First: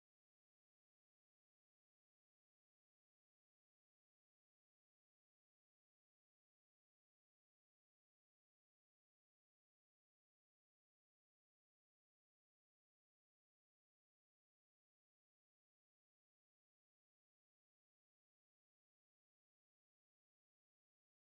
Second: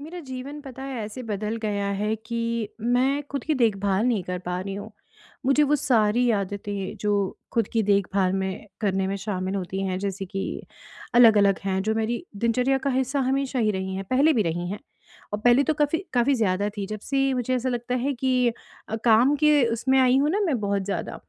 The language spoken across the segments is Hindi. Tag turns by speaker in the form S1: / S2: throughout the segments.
S1: मेरा जीवन पता है ऐसे बदल गया है कि मैं खुद की देखभाल नहीं कर पा रही हूँ। मुझे वो सारी आदतें जो खुद की देखभाल में करने में शामिल होती हैं जैसे कि अलग-अलग हैं जो मेरी दिनचर्या का हिस्सा हमेशा ही रही हैं, पहले भी रही हैं। और पहले तो काफ़ी काफ़ी ज़्यादा थी जब से मुझे ऐसा लगता है कि काम के उसमें आई हूँ ना मैं बहुत ज़्यादा।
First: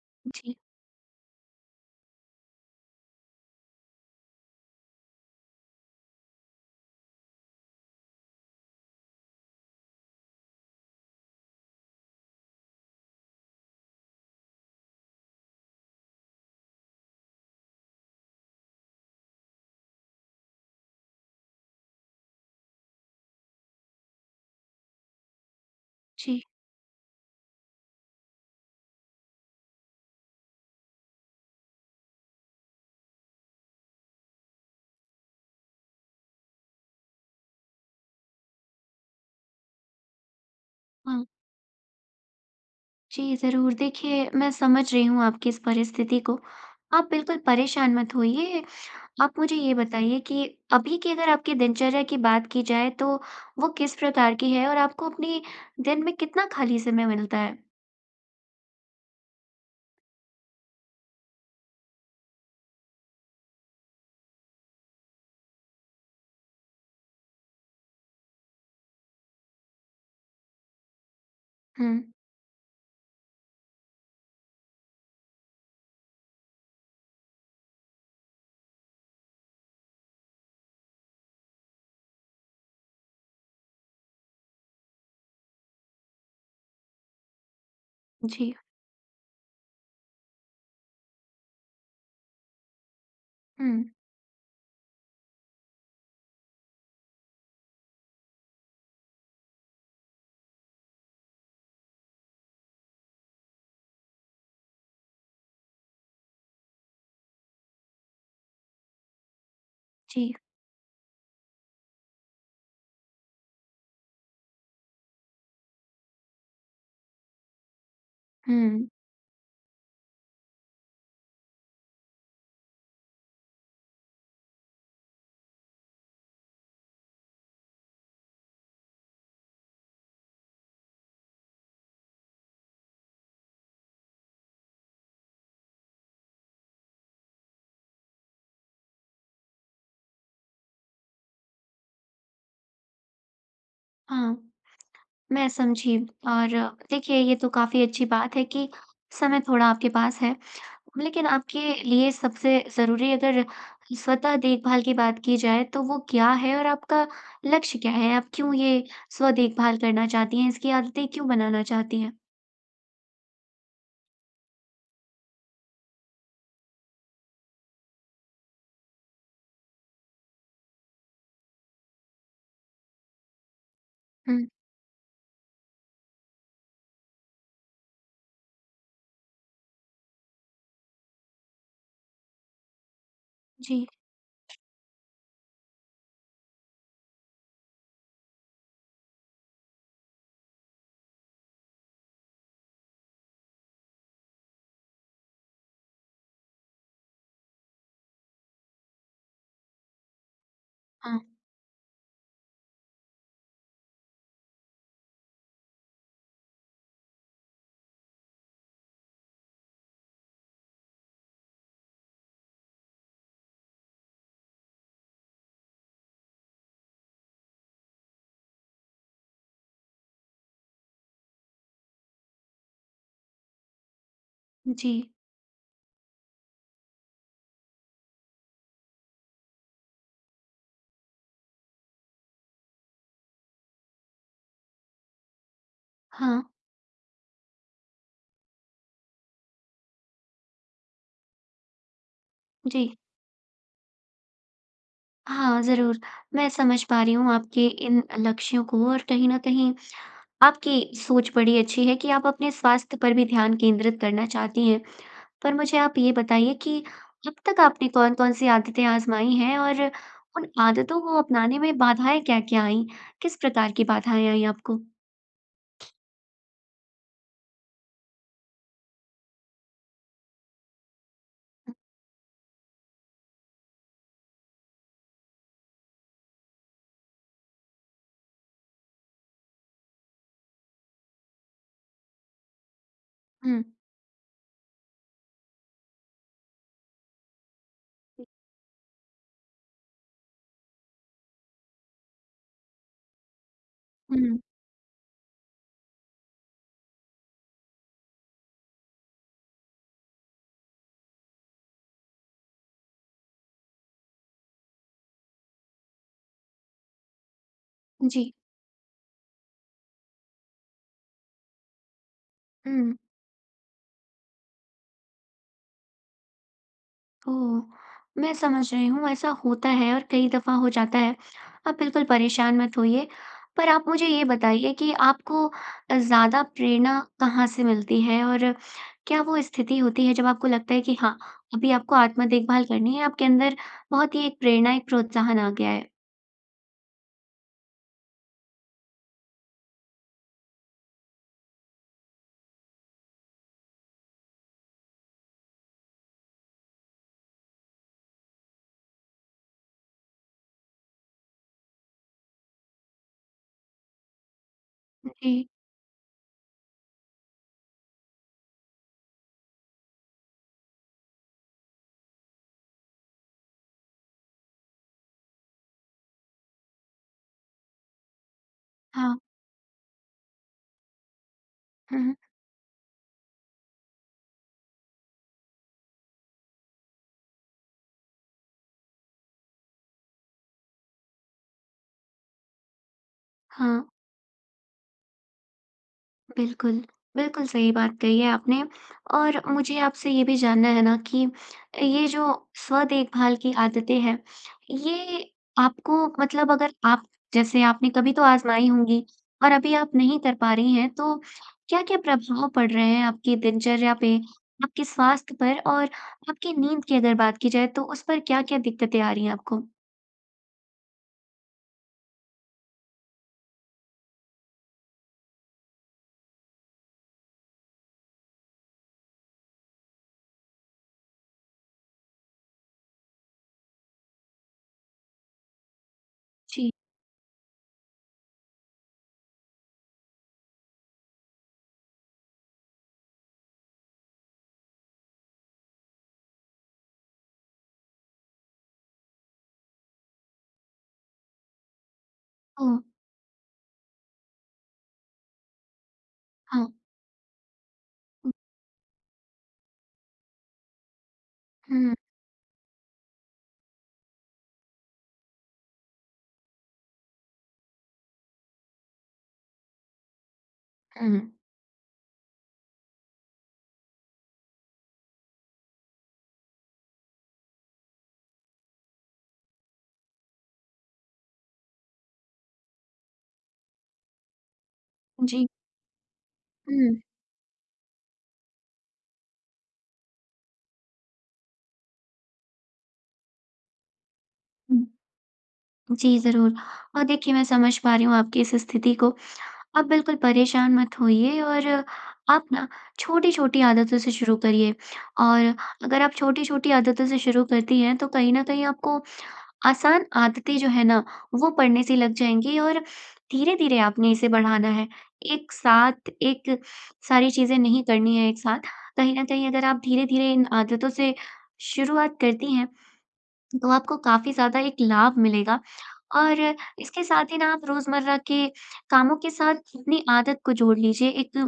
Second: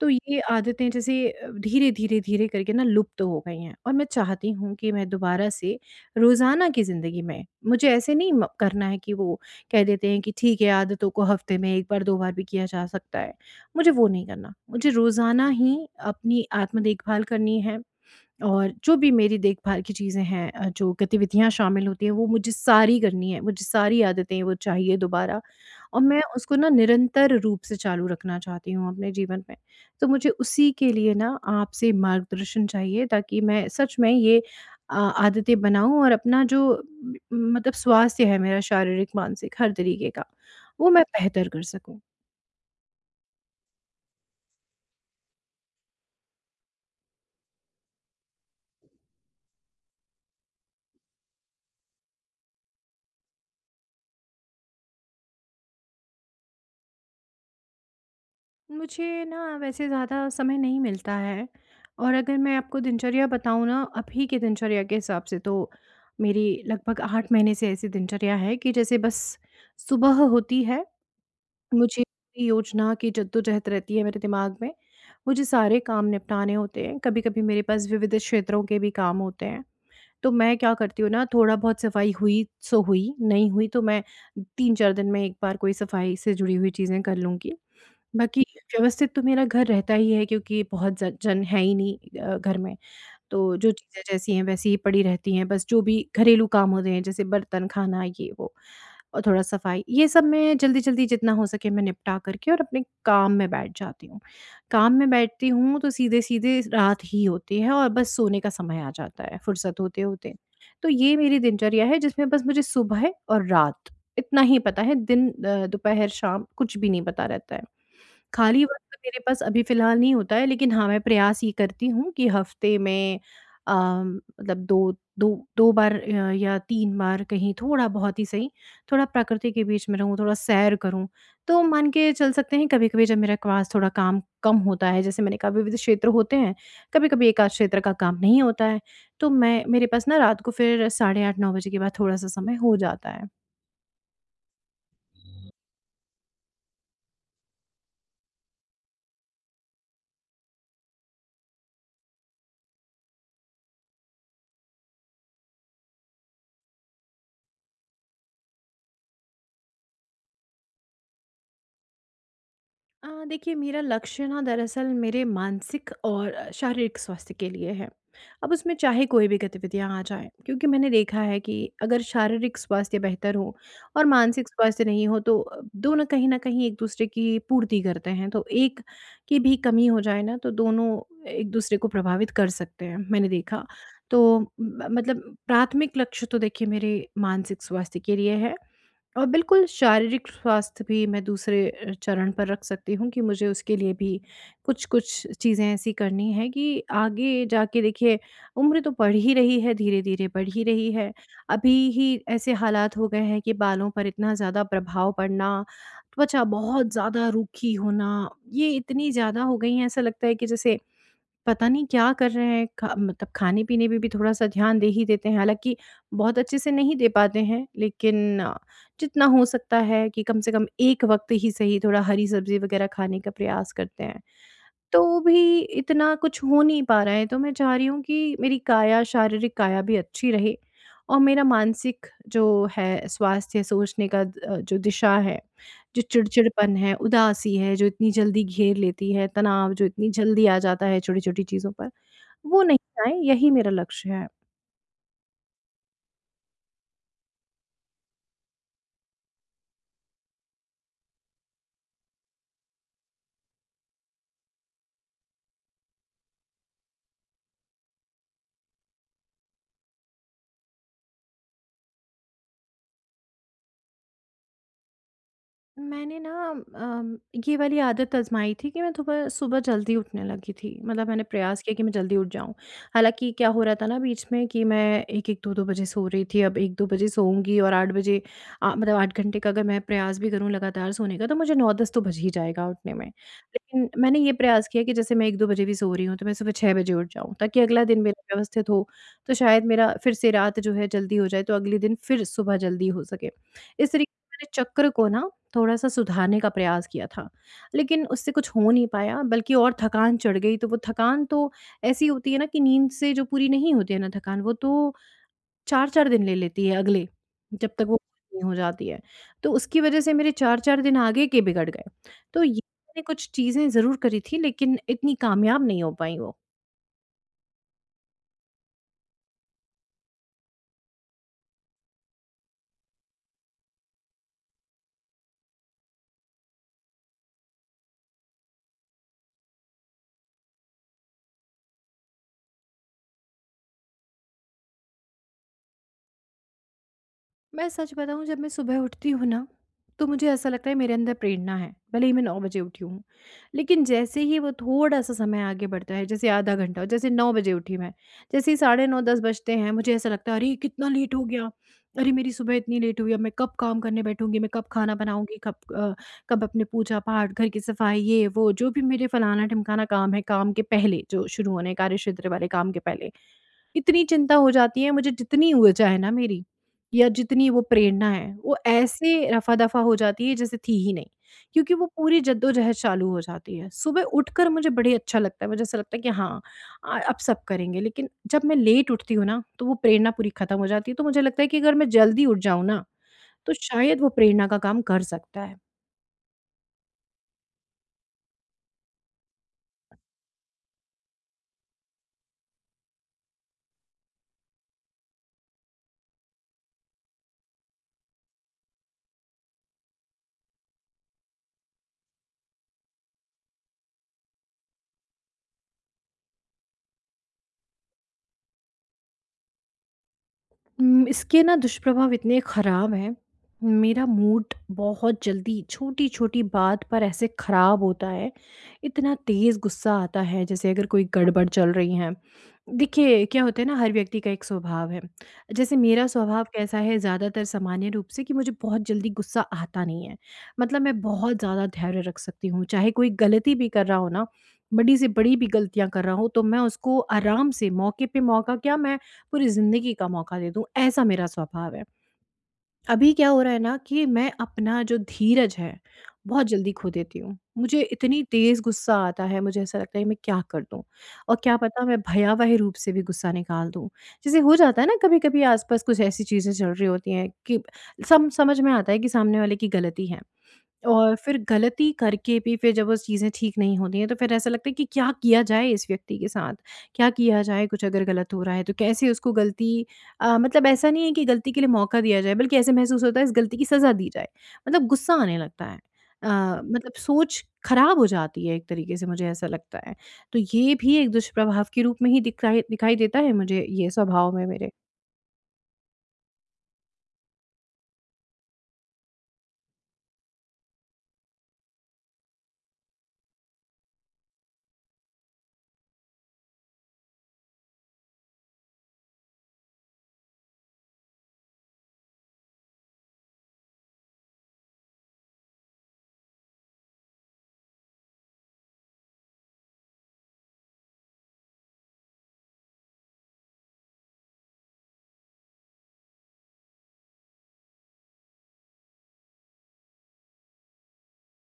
S1: तो ये
S2: जी,
S1: आदतें जैसे धीरे, धीरे, धीरे करके ना लुप्त हो गई हैं और मैं चाहती हूँ कि मैं दोबारा से रोज़ाना की ज़िंदगी में मुझे ऐसे नहीं म करना है कि वो कह देते हैं कि ठीक है, आदतों को हफ़्ते में 1 बार 2 बार भी किया जा सकता है। मुझे वो नहीं करना। मुझे रोज़ाना ही अपनी आत्म देखभाल करनी है। और जो भी मेरी देखभाल की चीज़ें हैं जो गतिविधियाँ शामिल होती हैं वो मुझे सारी करनी है, मुझे सारी आदतें वो चाहिए दोबारा। और मैं
S2: जी।
S1: उसको ना निरंतर रूप से चालू रखना चाहती हूँ अपने जीवन में। तो मुझे उसी के लिए ना आपसे मार्गदर्शन चाहिए ताकि मैं सच में ये आदतें बनाऊँ और अपना जो म मतलब स्वास्थ्य है मेरा, शारीरिक, मानसिक हर तरीके का, वो मैं
S2: हाँ,
S1: बेहतर कर सकूँ।
S2: जी ज़रूर। देखिए, मैं समझ रही हूँ आपकी इस परिस्थिति को। आप बिल्कुल परेशान मत होइए। आप मुझे ये बताइए कि अभी की अगर आपकी दिनचर्या की बात की जाए तो वो किस प्रकार की है और आपको अपने दिन में कितना खाली समय मिलता है?
S1: मुझे ना वैसे ज़्यादा समय नहीं मिलता है, और अगर मैं आपको दिनचर्या बताऊँ ना अभी की दिनचर्या के हिसाब से, तो मेरी लगभग 8 महीने से ऐसी दिनचर्या है कि जैसे बस सुबह होती है,
S2: हुँ,
S1: मुझे पूरी योजना की जद्दोजहद रहती है मेरे दिमाग में। मुझे सारे काम निपटाने होते हैं, कभी कभी मेरे पास विविध क्षेत्रों के भी काम होते हैं। तो मैं क्या करती हूँ ना, थोड़ा बहुत सफाई हुई सो हुई, नहीं हुई तो मैं 3-4 दिन में एक बार कोई सफाई से जुड़ी हुई चीज़ें कर लूँगी। बाकी
S2: जी।
S1: व्यवस्थित तो मेरा घर रहता ही है, क्योंकि बहुत ज जन है ही नहीं घर में। तो जो
S2: हुँ,
S1: चीज़ें जैसी हैं वैसी ही पड़ी रहती हैं, बस जो भी घरेलू काम होते हैं जैसे बर्तन, खाना ये वो और थोड़ा सफाई, ये सब मैं जल्दी-जल्दी जितना हो सके मैं निपटा करके और अपने काम में बैठ जाती हूँ। काम में बैठती हूँ तो सीधे-सीधे रात ही होती है और बस सोने का समय आ जाता है फुर्सत
S2: जी।
S1: होते-होते। तो ये मेरी दिनचर्या है जिसमें बस मुझे सुबह और रात इतना ही पता है, दिन दोपहर, शाम कुछ भी नहीं पता रहता है। खाली
S2: हुँ,
S1: वक़्त मेरे पास अभी फ़िलहाल नहीं होता है, लेकिन हाँ, मैं प्रयास ये करती हूँ कि हफ़्ते में मतलब 2 2 2 बार या 3 बार कहीं थोड़ा-बहुत ही सही, थोड़ा प्रकृति के बीच में रहूँ, थोड़ा सैर करूँ। तो मान के चल सकते हैं, कभी-कभी जब मेरे पास थोड़ा काम कम होता है, जैसे मैंने कहा विविध क्षेत्र होते हैं, कभी-कभी एक आध क्षेत्र का काम नहीं होता है, तो मैं मेरे पास ना रात को फिर साढ़े 8-9 बजे के बाद थोड़ा-सा समय हो जाता है।
S2: हाँ, मैं समझी और देखिए ये तो काफ़ी अच्छी बात है कि समय थोड़ा आपके पास है। लेकिन आपके लिए सबसे ज़रूरी अगर स्वतः देखभाल की बात की जाए तो वो क्या है और आपका लक्ष्य क्या है? आप क्यों ये स्व देखभाल करना चाहती हैं? इसकी आदतें क्यों बनाना चाहती हैं?
S1: देखिए, मेरा लक्ष्य ना दरअसल मेरे मानसिक और शारीरिक स्वास्थ्य के लिए है। अब उसमें चाहे कोई भी गतिविधियाँ आ जाएँ, क्योंकि मैंने देखा है कि अगर शारीरिक स्वास्थ्य बेहतर हो और
S2: हुँ,
S1: मानसिक स्वास्थ्य नहीं हो तो दोनों कहीं न कहीं एक-दूसरे की पूर्ति करते हैं। तो एक की भी कमी हो जाए ना तो दोनों एक-दूसरे को प्रभावित कर सकते हैं, मैंने देखा।
S2: जी,
S1: तो म मतलब प्राथमिक लक्ष्य तो देखिए मेरे मानसिक स्वास्थ्य के लिए है। और बिल्कुल शारीरिक स्वास्थ्य भी मैं दूसरे चरण पर रख सकती हूँ कि मुझे उसके लिए भी कुछ-कुछ चीज़ें ऐसी करनी हैं कि आगे जाके देखिए उम्र तो बढ़ ही रही है, धीरे-धीरे बढ़ ही रही है।
S2: हाँ,
S1: अभी ही ऐसे हालात हो गए हैं कि बालों पर इतना ज़्यादा प्रभाव पड़ना, त्वचा बहुत ज़्यादा रूखी होना, ये इतनी ज़्यादा हो गई है, ऐसा लगता है कि जैसे पता नहीं क्या कर रहे हैं। खा मतलब खाने-पीने पे भी थोड़ा-सा ध्यान दे ही देते हैं, हालाँकि बहुत अच्छे से नहीं दे पाते हैं, लेकिन जितना हो सकता है कि कम से कम एक वक़्त ही सही थोड़ा हरी सब्ज़ी वग़ैरह खाने का प्रयास करते हैं।
S2: जी,
S1: तो भी इतना कुछ हो नहीं पा रहा है, तो मैं चाह रही हूँ कि मेरी काया, शारीरिक काया भी अच्छी रहे और मेरा मानसिक जो है स्वास्थ्य, सोचने का जो दिशा है, जो
S2: हाँ,
S1: चिड़चिड़पन है, उदासी है, जो इतनी जल्दी घेर लेती है, तनाव जो इतनी जल्दी आ जाता है छोटी-छोटी चीज़ों पर, वो नहीं
S2: जी।
S1: आए, यही मेरा लक्ष्य है।
S2: हाँ, ज़रूर, मैं समझ पा रही हूँ आपके इन लक्ष्यों को और कहीं न कहीं आपकी सोच बड़ी अच्छी है कि आप अपने स्वास्थ्य पर भी ध्यान केंद्रित करना चाहती हैं। पर मुझे आप ये बताइए कि अब तक आपने कौन-कौन सी आदतें आज़माई हैं और उन आदतों को अपनाने में बाधाएँ क्या-क्या आईं? किस प्रकार की बाधाएँ आईं आपको?
S1: मैंने ना अम, ये वाली आदत आजमाई थी कि मैं सुबह सुबह जल्दी उठने लगी थी, मतलब मैंने प्रयास किया कि मैं जल्दी उठ जाऊं। हालांकि क्या हो रहा था ना बीच में कि मैं एक एक दो दो बजे सो रही थी, अब एक दो बजे सोऊंगी और 8 बजे मतलब 8 घंटे का अगर मैं प्रयास भी करूं लगातार सोने का तो मुझे 9-10 तो बज ही जाएगा उठने में।
S2: हुँ,
S1: लेकिन मैंने ये प्रयास किया कि जैसे मैं 1-2 बजे भी सो रही हूँ तो मैं सुबह 6 बजे उठ जाऊँ ताकि अगला दिन मेरा व्यवस्थित हो, तो शायद मेरा फिर से रात जो है जल्दी हो जाए तो अगले दिन फिर सुबह जल्दी हो सके। इस तरीके
S2: हुँ।
S1: अपने चक्र को ना थोड़ा-सा सुधारने का प्रयास किया था, लेकिन उससे कुछ हो नहीं पाया, बल्कि और थकान चढ़ गई। तो वो थकान तो ऐसी होती है ना कि नींद से जो पूरी नहीं होती है ना थकान, वो तो 4-4 दिन ले लेती है अगले, जब तक वो
S2: जी।
S1: पूरी नहीं हो जाती है। तो उसकी वजह से मेरे 4-4 दिन आगे के बिगड़ गए। तो ये
S2: हुँ।
S1: मैंने कुछ चीज़ें ज़रूर करी थी, लेकिन इतनी कामयाब नहीं हो पाई वो।
S2: ओह! मैं समझ रही हूँ, ऐसा होता है और कई दफ़ा हो जाता है। आप बिल्कुल परेशान मत होइए। पर आप मुझे ये बताइए कि आपको ज़्यादा प्रेरणा कहाँ से मिलती है? और क्या वो स्थिति होती है जब आपको लगता है कि हाँ, अभी आपको आत्म देखभाल करनी है, आपके अंदर बहुत ही एक प्रेरणा, एक प्रोत्साहन आ गया है?
S1: मैं सच बताऊँ, जब मैं सुबह उठती हूँ ना, तो मुझे ऐसा लगता है मेरे अंदर प्रेरणा है, भले ही मैं 9 बजे उठी हूँ। लेकिन जैसे ही वो थोड़ा-सा समय आगे बढ़ता है, जैसे आधा घंटा, जैसे 9 बजे उठी मैं, जैसे ही साढ़े 9-10 बजते हैं, मुझे ऐसा लगता है अरे! कितना लेट हो गया। अरे! मेरी सुबह इतनी लेट हुई, अब मैं कब काम करने बैठूँगी, मैं कब खाना बनाऊँगी,
S2: जी।
S1: कब कब अपने पूजा-पाठ, घर की सफाई, ये वो जो भी मेरे फलाना-ढिमकाना काम है, काम के पहले जो शुरू होने हैं कार्यक्षेत्र वाले काम के पहले। इतनी चिंता हो जाती है मुझे, जितनी ऊर्जा है ना मेरी या जितनी वो प्रेरणा है, वो ऐसे
S2: हाँ।
S1: रफ़ा-दफ़ा हो जाती है जैसे थी ही नहीं, क्योंकि वो
S2: हुँ, हुँ।
S1: पूरी जद्दोजहद चालू हो जाती है। सुबह उठकर मुझे बड़े अच्छा लगता है, मुझे ऐसा लगता है कि हाँ, अब सब करेंगे। लेकिन जब मैं लेट उठती हूँ ना, तो वो प्रेरणा पूरी खत्म हो जाती है। तो मुझे लगता है कि अगर मैं जल्दी उठ जाऊँ ना, तो
S2: हाँ।
S1: शायद वो प्रेरणा का काम कर सकता है।
S2: बिल्कुल, बिल्कुल सही बात कही है आपने और मुझे आपसे ये भी जानना है ना कि ये जो स्व-देखभाल की आदतें हैं, ये आपको मतलब अगर आप जैसे आपने कभी तो आज़माई होंगी और अभी आप नहीं कर पा रही हैं, तो क्या-क्या प्रभाव पड़ रहे हैं आपकी दिनचर्या पे, आपके स्वास्थ्य पर और आपकी नींद की अगर बात की जाए तो उस पर क्या-क्या दिक्कतें आ रही हैं आपको?
S1: इसके ना दुष्प्रभाव इतने ख़राब हैं, मेरा मूड बहुत जल्दी छोटी-छोटी बात पर ऐसे ख़राब होता है, इतना तेज़ गुस्सा आता है जैसे अगर कोई गड़बड़ चल रही है। देखिए, क्या होता है ना, हर व्यक्ति का एक स्वभाव है। जैसे मेरा स्वभाव
S2: जी।
S1: कैसा है ज़्यादातर सामान्य रूप से कि मुझे बहुत जल्दी गुस्सा आता नहीं है। मतलब मैं बहुत ज़्यादा धैर्य रख सकती हूँ, चाहे कोई गलती भी कर रहा हो ना, बड़ी से बड़ी भी गलतियाँ कर रहा हूँ तो मैं उसको आराम से मौके पे मौका, क्या मैं पूरी ज़िंदगी का मौका दे दूँ, ऐसा मेरा स्वभाव है।
S2: ओह!
S1: अभी क्या हो रहा है ना कि मैं अपना जो धीरज है, बहुत
S2: हाँ।
S1: जल्दी खो देती हूँ। मुझे इतनी
S2: हुँ,
S1: तेज़ गुस्सा आता है, मुझे ऐसा लगता है मैं क्या कर दूँ? और क्या पता मैं भयावह रूप से भी गुस्सा निकाल दूँ। जैसे हो जाता है ना कभी-कभी आस-पास कुछ ऐसी चीज़ें चल रही होती हैं कि सम समझ में आता है कि सामने वाले की गलती है।
S2: हुँ,
S1: और
S2: हुँ।
S1: फिर गलती करके भी फिर जब वो चीज़ें ठीक नहीं होती हैं, तो फिर ऐसा लगता है कि क्या किया जाए इस व्यक्ति के साथ? क्या किया जाए, कुछ अगर गलत हो रहा है तो कैसे उसको गलती, मतलब ऐसा नहीं है कि गलती के लिए मौका दिया जाए, बल्कि ऐसे महसूस होता है इस गलती की सज़ा दी जाए। मतलब गुस्सा आने
S2: जी।
S1: लगता है। अ, मतलब सोच खराब हो जाती है एक तरीके से, मुझे ऐसा लगता है। तो ये भी एक दुष्प्रभाव के रूप में ही दिखाई दिखाई देता है मुझे ये स्वभाव में मेरे।
S2: हुँ। जी, ज़रूर। और देखिए मैं समझ पा रही हूँ आपकी इस स्थिति को। आप बिल्कुल परेशान मत होइए और आप ना छोटी-छोटी आदतों से शुरू करिए और अगर आप छोटी-छोटी आदतों से शुरू करती हैं तो कहीं न कहीं आपको आसान आदतें जो है ना वो पड़ने से लग जाएँगी और धीरे-धीरे आपने इसे बढ़ाना है। एक साथ एक सारी चीज़ें नहीं करनी है एक साथ। कहीं न कहीं अगर आप धीरे-धीरे इन आदतों से शुरुआत करती हैं तो आपको काफ़ी ज़्यादा एक लाभ मिलेगा और इसके साथ ही ना आप रोज़मर्रा के कामों के साथ अपनी आदत को जोड़ लीजिए। एक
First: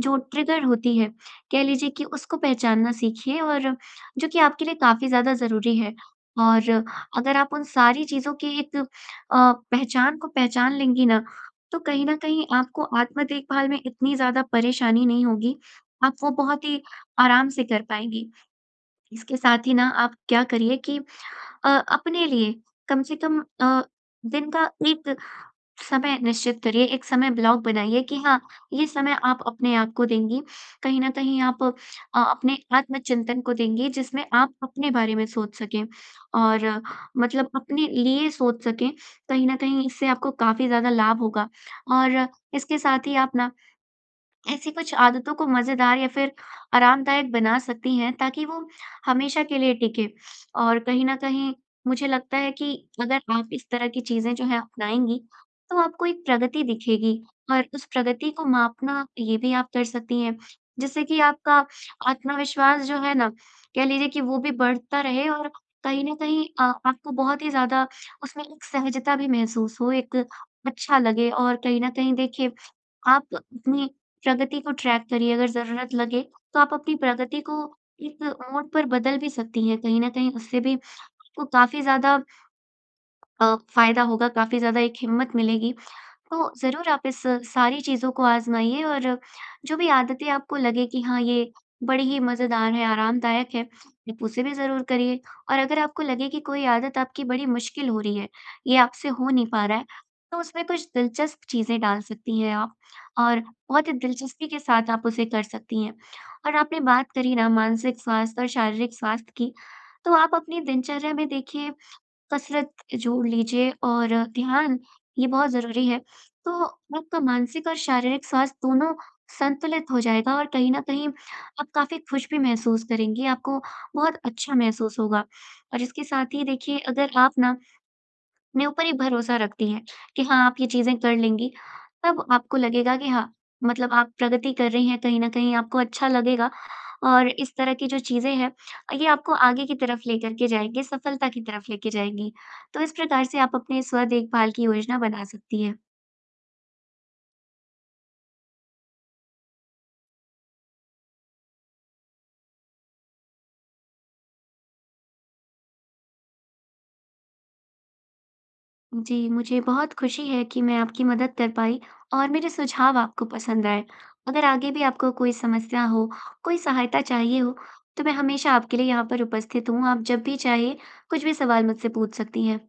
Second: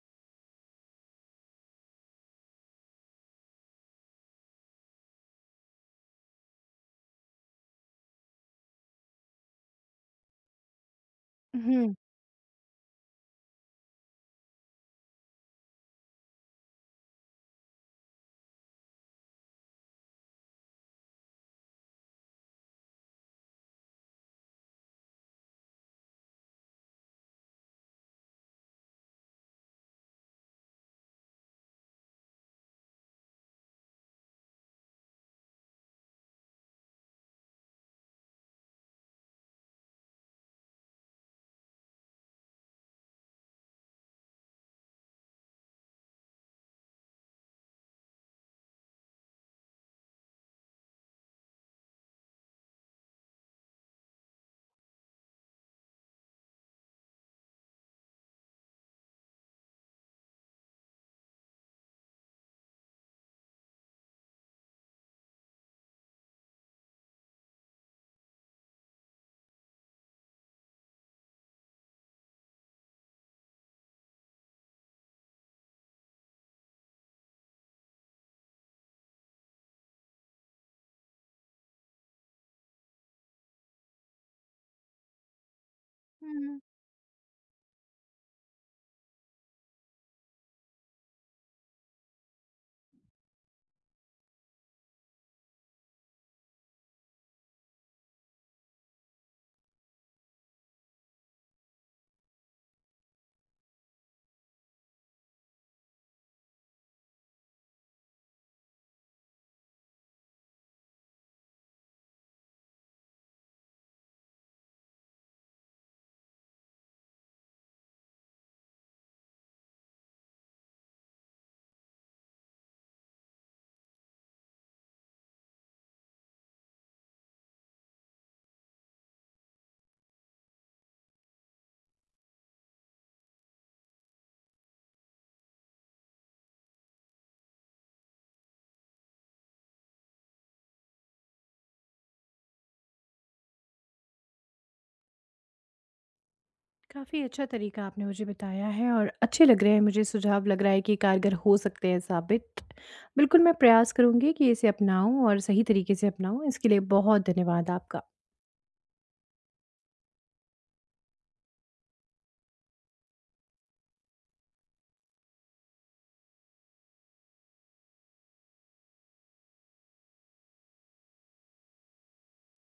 S2: जो ट्रिगर होती है, कह लीजिए कि उसको पहचानना सीखिए और जो कि आपके लिए काफ़ी ज़्यादा ज़रूरी है। और अगर आप उन सारी चीज़ों की एक पहचान को पहचान लेंगी ना, तो
S1: हुँ।
S2: कहीं न कहीं आपको आत्म देखभाल में इतनी ज़्यादा परेशानी नहीं होगी। आप वो बहुत ही आराम से कर पाएँगी। इसके साथ ही ना आप क्या करिए कि अपने लिए कम से कम दिन का एक समय निश्चित करिए, एक समय ब्लॉक बनाइए कि हाँ, ये समय आप अपने आप को देंगी। कहीं न कहीं आप अपने आत्मचिंतन को देंगी जिसमें आप अपने बारे में सोच सकें और मतलब अपने लिए सोच सकें। कहीं न कहीं इससे आपको काफ़ी ज़्यादा लाभ होगा और इसके साथ ही आप ना ऐसी कुछ आदतों को मज़ेदार या फिर आरामदायक बना सकती हैं ताकि वो हमेशा के लिए टिके। और कहीं न कहीं मुझे लगता है कि अगर आप इस तरह की चीज़ें जो हैं अपनाएँगी, तो आपको एक प्रगति दिखेगी और उस प्रगति को मापना ये भी आप कर सकती हैं। जिससे कि आपका आत्मविश्वास जो है ना, कह लीजिए कि वो भी बढ़ता रहे और कहीं न कहीं आपको बहुत ही ज़्यादा उसमें एक सहजता भी महसूस हो, एक अच्छा लगे और कहीं न कहीं देखिए, आप अपनी प्रगति को ट्रैक करिए, अगर ज़रूरत लगे तो आप अपनी प्रगति को एक मोड़ पर बदल भी सकती हैं, कहीं न कहीं उससे भी आपको काफ़ी ज़्यादा फ़ायदा होगा, काफ़ी ज़्यादा एक हिम्मत मिलेगी। तो
S1: हुँ।
S2: ज़रूर आप इस सारी चीज़ों को आज़माइए और जो भी आदतें आपको लगे कि हाँ, ये बड़ी ही मज़ेदार है, आरामदायक है, आप उसे भी ज़रूर करिए। और अगर आपको लगे कि कोई आदत आपकी बड़ी मुश्किल हो रही है, ये आपसे हो नहीं पा रहा है, तो उसमें कुछ दिलचस्प चीज़ें डाल सकती हैं आप और बहुत ही दिलचस्पी के साथ आप उसे कर सकती हैं। और आपने बात करी ना मानसिक स्वास्थ्य और शारीरिक स्वास्थ्य की, तो आप अपनी दिनचर्या में देखिए कसरत जोड़ लीजिए और ध्यान ये बहुत ज़रूरी है। तो आपका मानसिक और शारीरिक स्वास्थ्य दोनों संतुलित हो जाएगा और कहीं न कहीं आप काफ़ी खुश भी महसूस करेंगी, आपको बहुत अच्छा महसूस होगा। और इसके साथ ही देखिए अगर आप ना अपने ऊपर ही भरोसा रखती हैं कि हाँ, आप ये चीज़ें कर लेंगी, तब आपको लगेगा कि हाँ, मतलब आप प्रगति कर रही हैं कहीं न कहीं आपको अच्छा लगेगा और इस तरह की जो चीज़ें हैं, ये आपको आगे की तरफ लेकर के जाएँगी, सफलता की तरफ लेके जाएँगी। तो इस प्रकार से आप अपने स्व-देखभाल की योजना बना सकती हैं।
S1: काफ़ी अच्छा तरीका आपने मुझे बताया है और अच्छे लग रहे हैं, मुझे सुझाव लग रहा है कि कारगर हो सकते हैं साबित। बिल्कुल मैं प्रयास करूँगी कि इसे अपनाऊँ और सही तरीके से अपनाऊँ। इसके लिए बहुत धन्यवाद आपका।
S2: जी, मुझे बहुत खुशी है कि मैं आपकी मदद कर पाई और मेरे सुझाव आपको पसंद आए। अगर आगे भी आपको कोई समस्या हो, कोई सहायता चाहिए हो, तो मैं हमेशा आपके लिए यहाँ पर उपस्थित हूँ। आप जब भी चाहें, कुछ भी सवाल मुझसे पूछ सकती हैं।